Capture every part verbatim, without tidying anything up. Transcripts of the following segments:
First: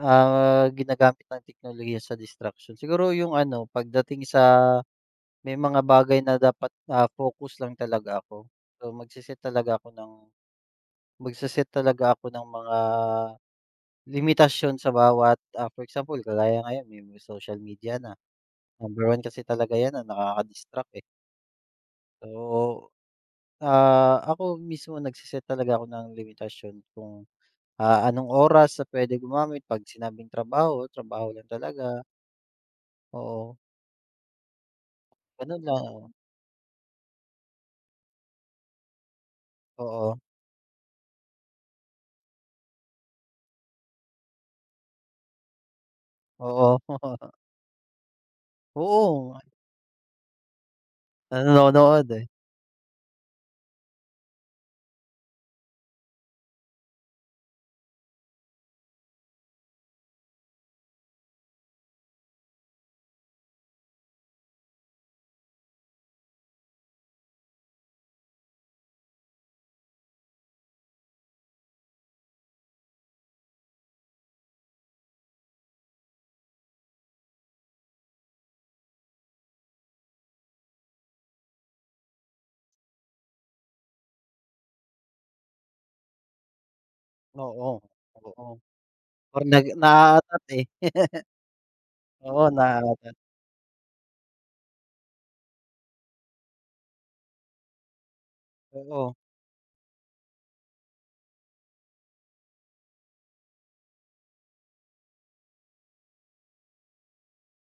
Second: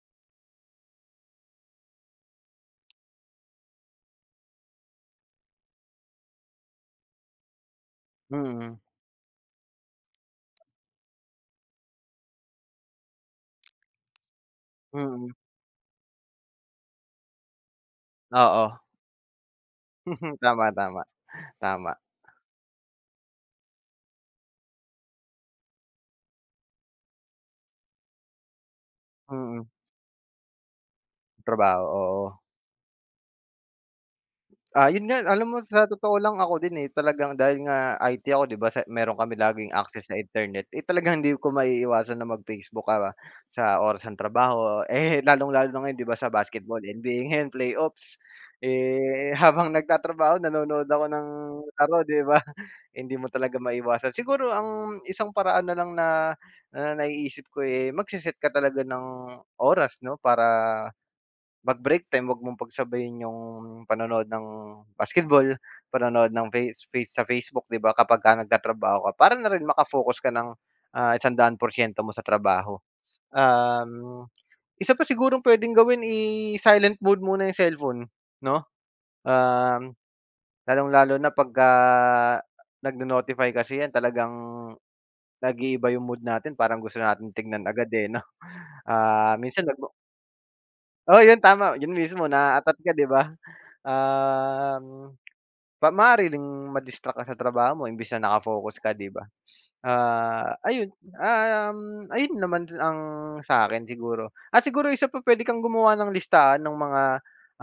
Ah, ginagamit ng teknolohiya sa distraction siguro yung ano pagdating sa. May mga bagay na dapat, ah, focus lang talaga ako. Mm. So magse-set talaga ako ng Magse-set talaga ako ng mga limitasyon sa Mm. bawat, ah, for example kagaya ngayon may social media na. Oo. Number one kasi talaga 'yan na Tama nakaka-distract, eh. tama. Tama. So. Ah, ako mismo nagse-set talaga ako ng limitasyon kung. Ah, anong oras na puwedeng Mm. gumamit pag sinabing trabaho, trabaho lang Trabaho, talaga. oo. Oo. Ah, yun nga alam mo Gano'n sa lang. totoo lang ako din, eh, talagang dahil nga I-T ako 'di ba. Sa meron kami laging access sa Oo. internet, eh, talagang hindi ko maiiwasan na mag-Facebook ka sa oras ng trabaho, eh, lalong-lalo na ngayon 'di ba sa Oo. basketball N-B-A 'yan Playoffs. Eh, Oo. habang nagtatrabaho nanonood ako ng laro Nanonood, 'di eh. ba. hindi mo talaga maiwasan. Siguro ang isang paraan na lang na na naiisip ko, eh, magse-set ka talaga ng oras 'no. Para mag-break time wag mong pagsabayin yung panonood ng basketball, panonood ng face face sa Facebook 'di ba kapag ka na nagtatrabaho ka. Para na rin maka-focus ka ng, ah, isang daan porsiyento mo sa trabaho. Um. Isa pa sigurong puwedeng gawin i-silent mode muna yung cellphone 'no, um. Lalong lalo na pagka nagnonotify kasi 'yan talagang. Nag-iiba yung mood natin parang gusto natin tingnan Oo, agad, eh, 'no, oo. ah, Parang minsan, nag nag ma naaatat, eh. Oo yun tama. Yun mismo. Oo, Naaatat ka 'di naaatat. ba? Um, pa maaring ma-distract ka sa trabaho mo imbis na naka-focus ka 'di Oo. ba? Ah, ayun. Um, ayun naman ang sa'kin siguro. At siguro isa pa puwede kang gumawa ng listahan ng mga,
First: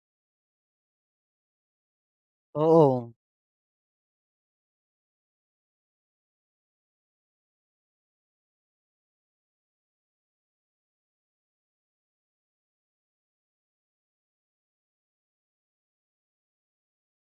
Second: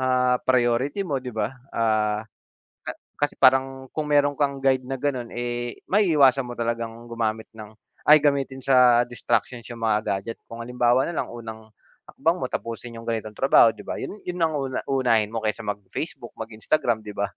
ah, priority mo 'di ba, ah. A Oo. kasi parang kung meron kang guide na gano'n, eh, maiiwasan mo talagang gumamit ng ay gamitin sa distractions yung mga gadget kung halimbawa na lang unang, hakbang mo tapusin yung ganitong trabaho 'di ba yun yun ang una unahin mo kaysa mag-Facebook, mag-Instagram, 'di ba?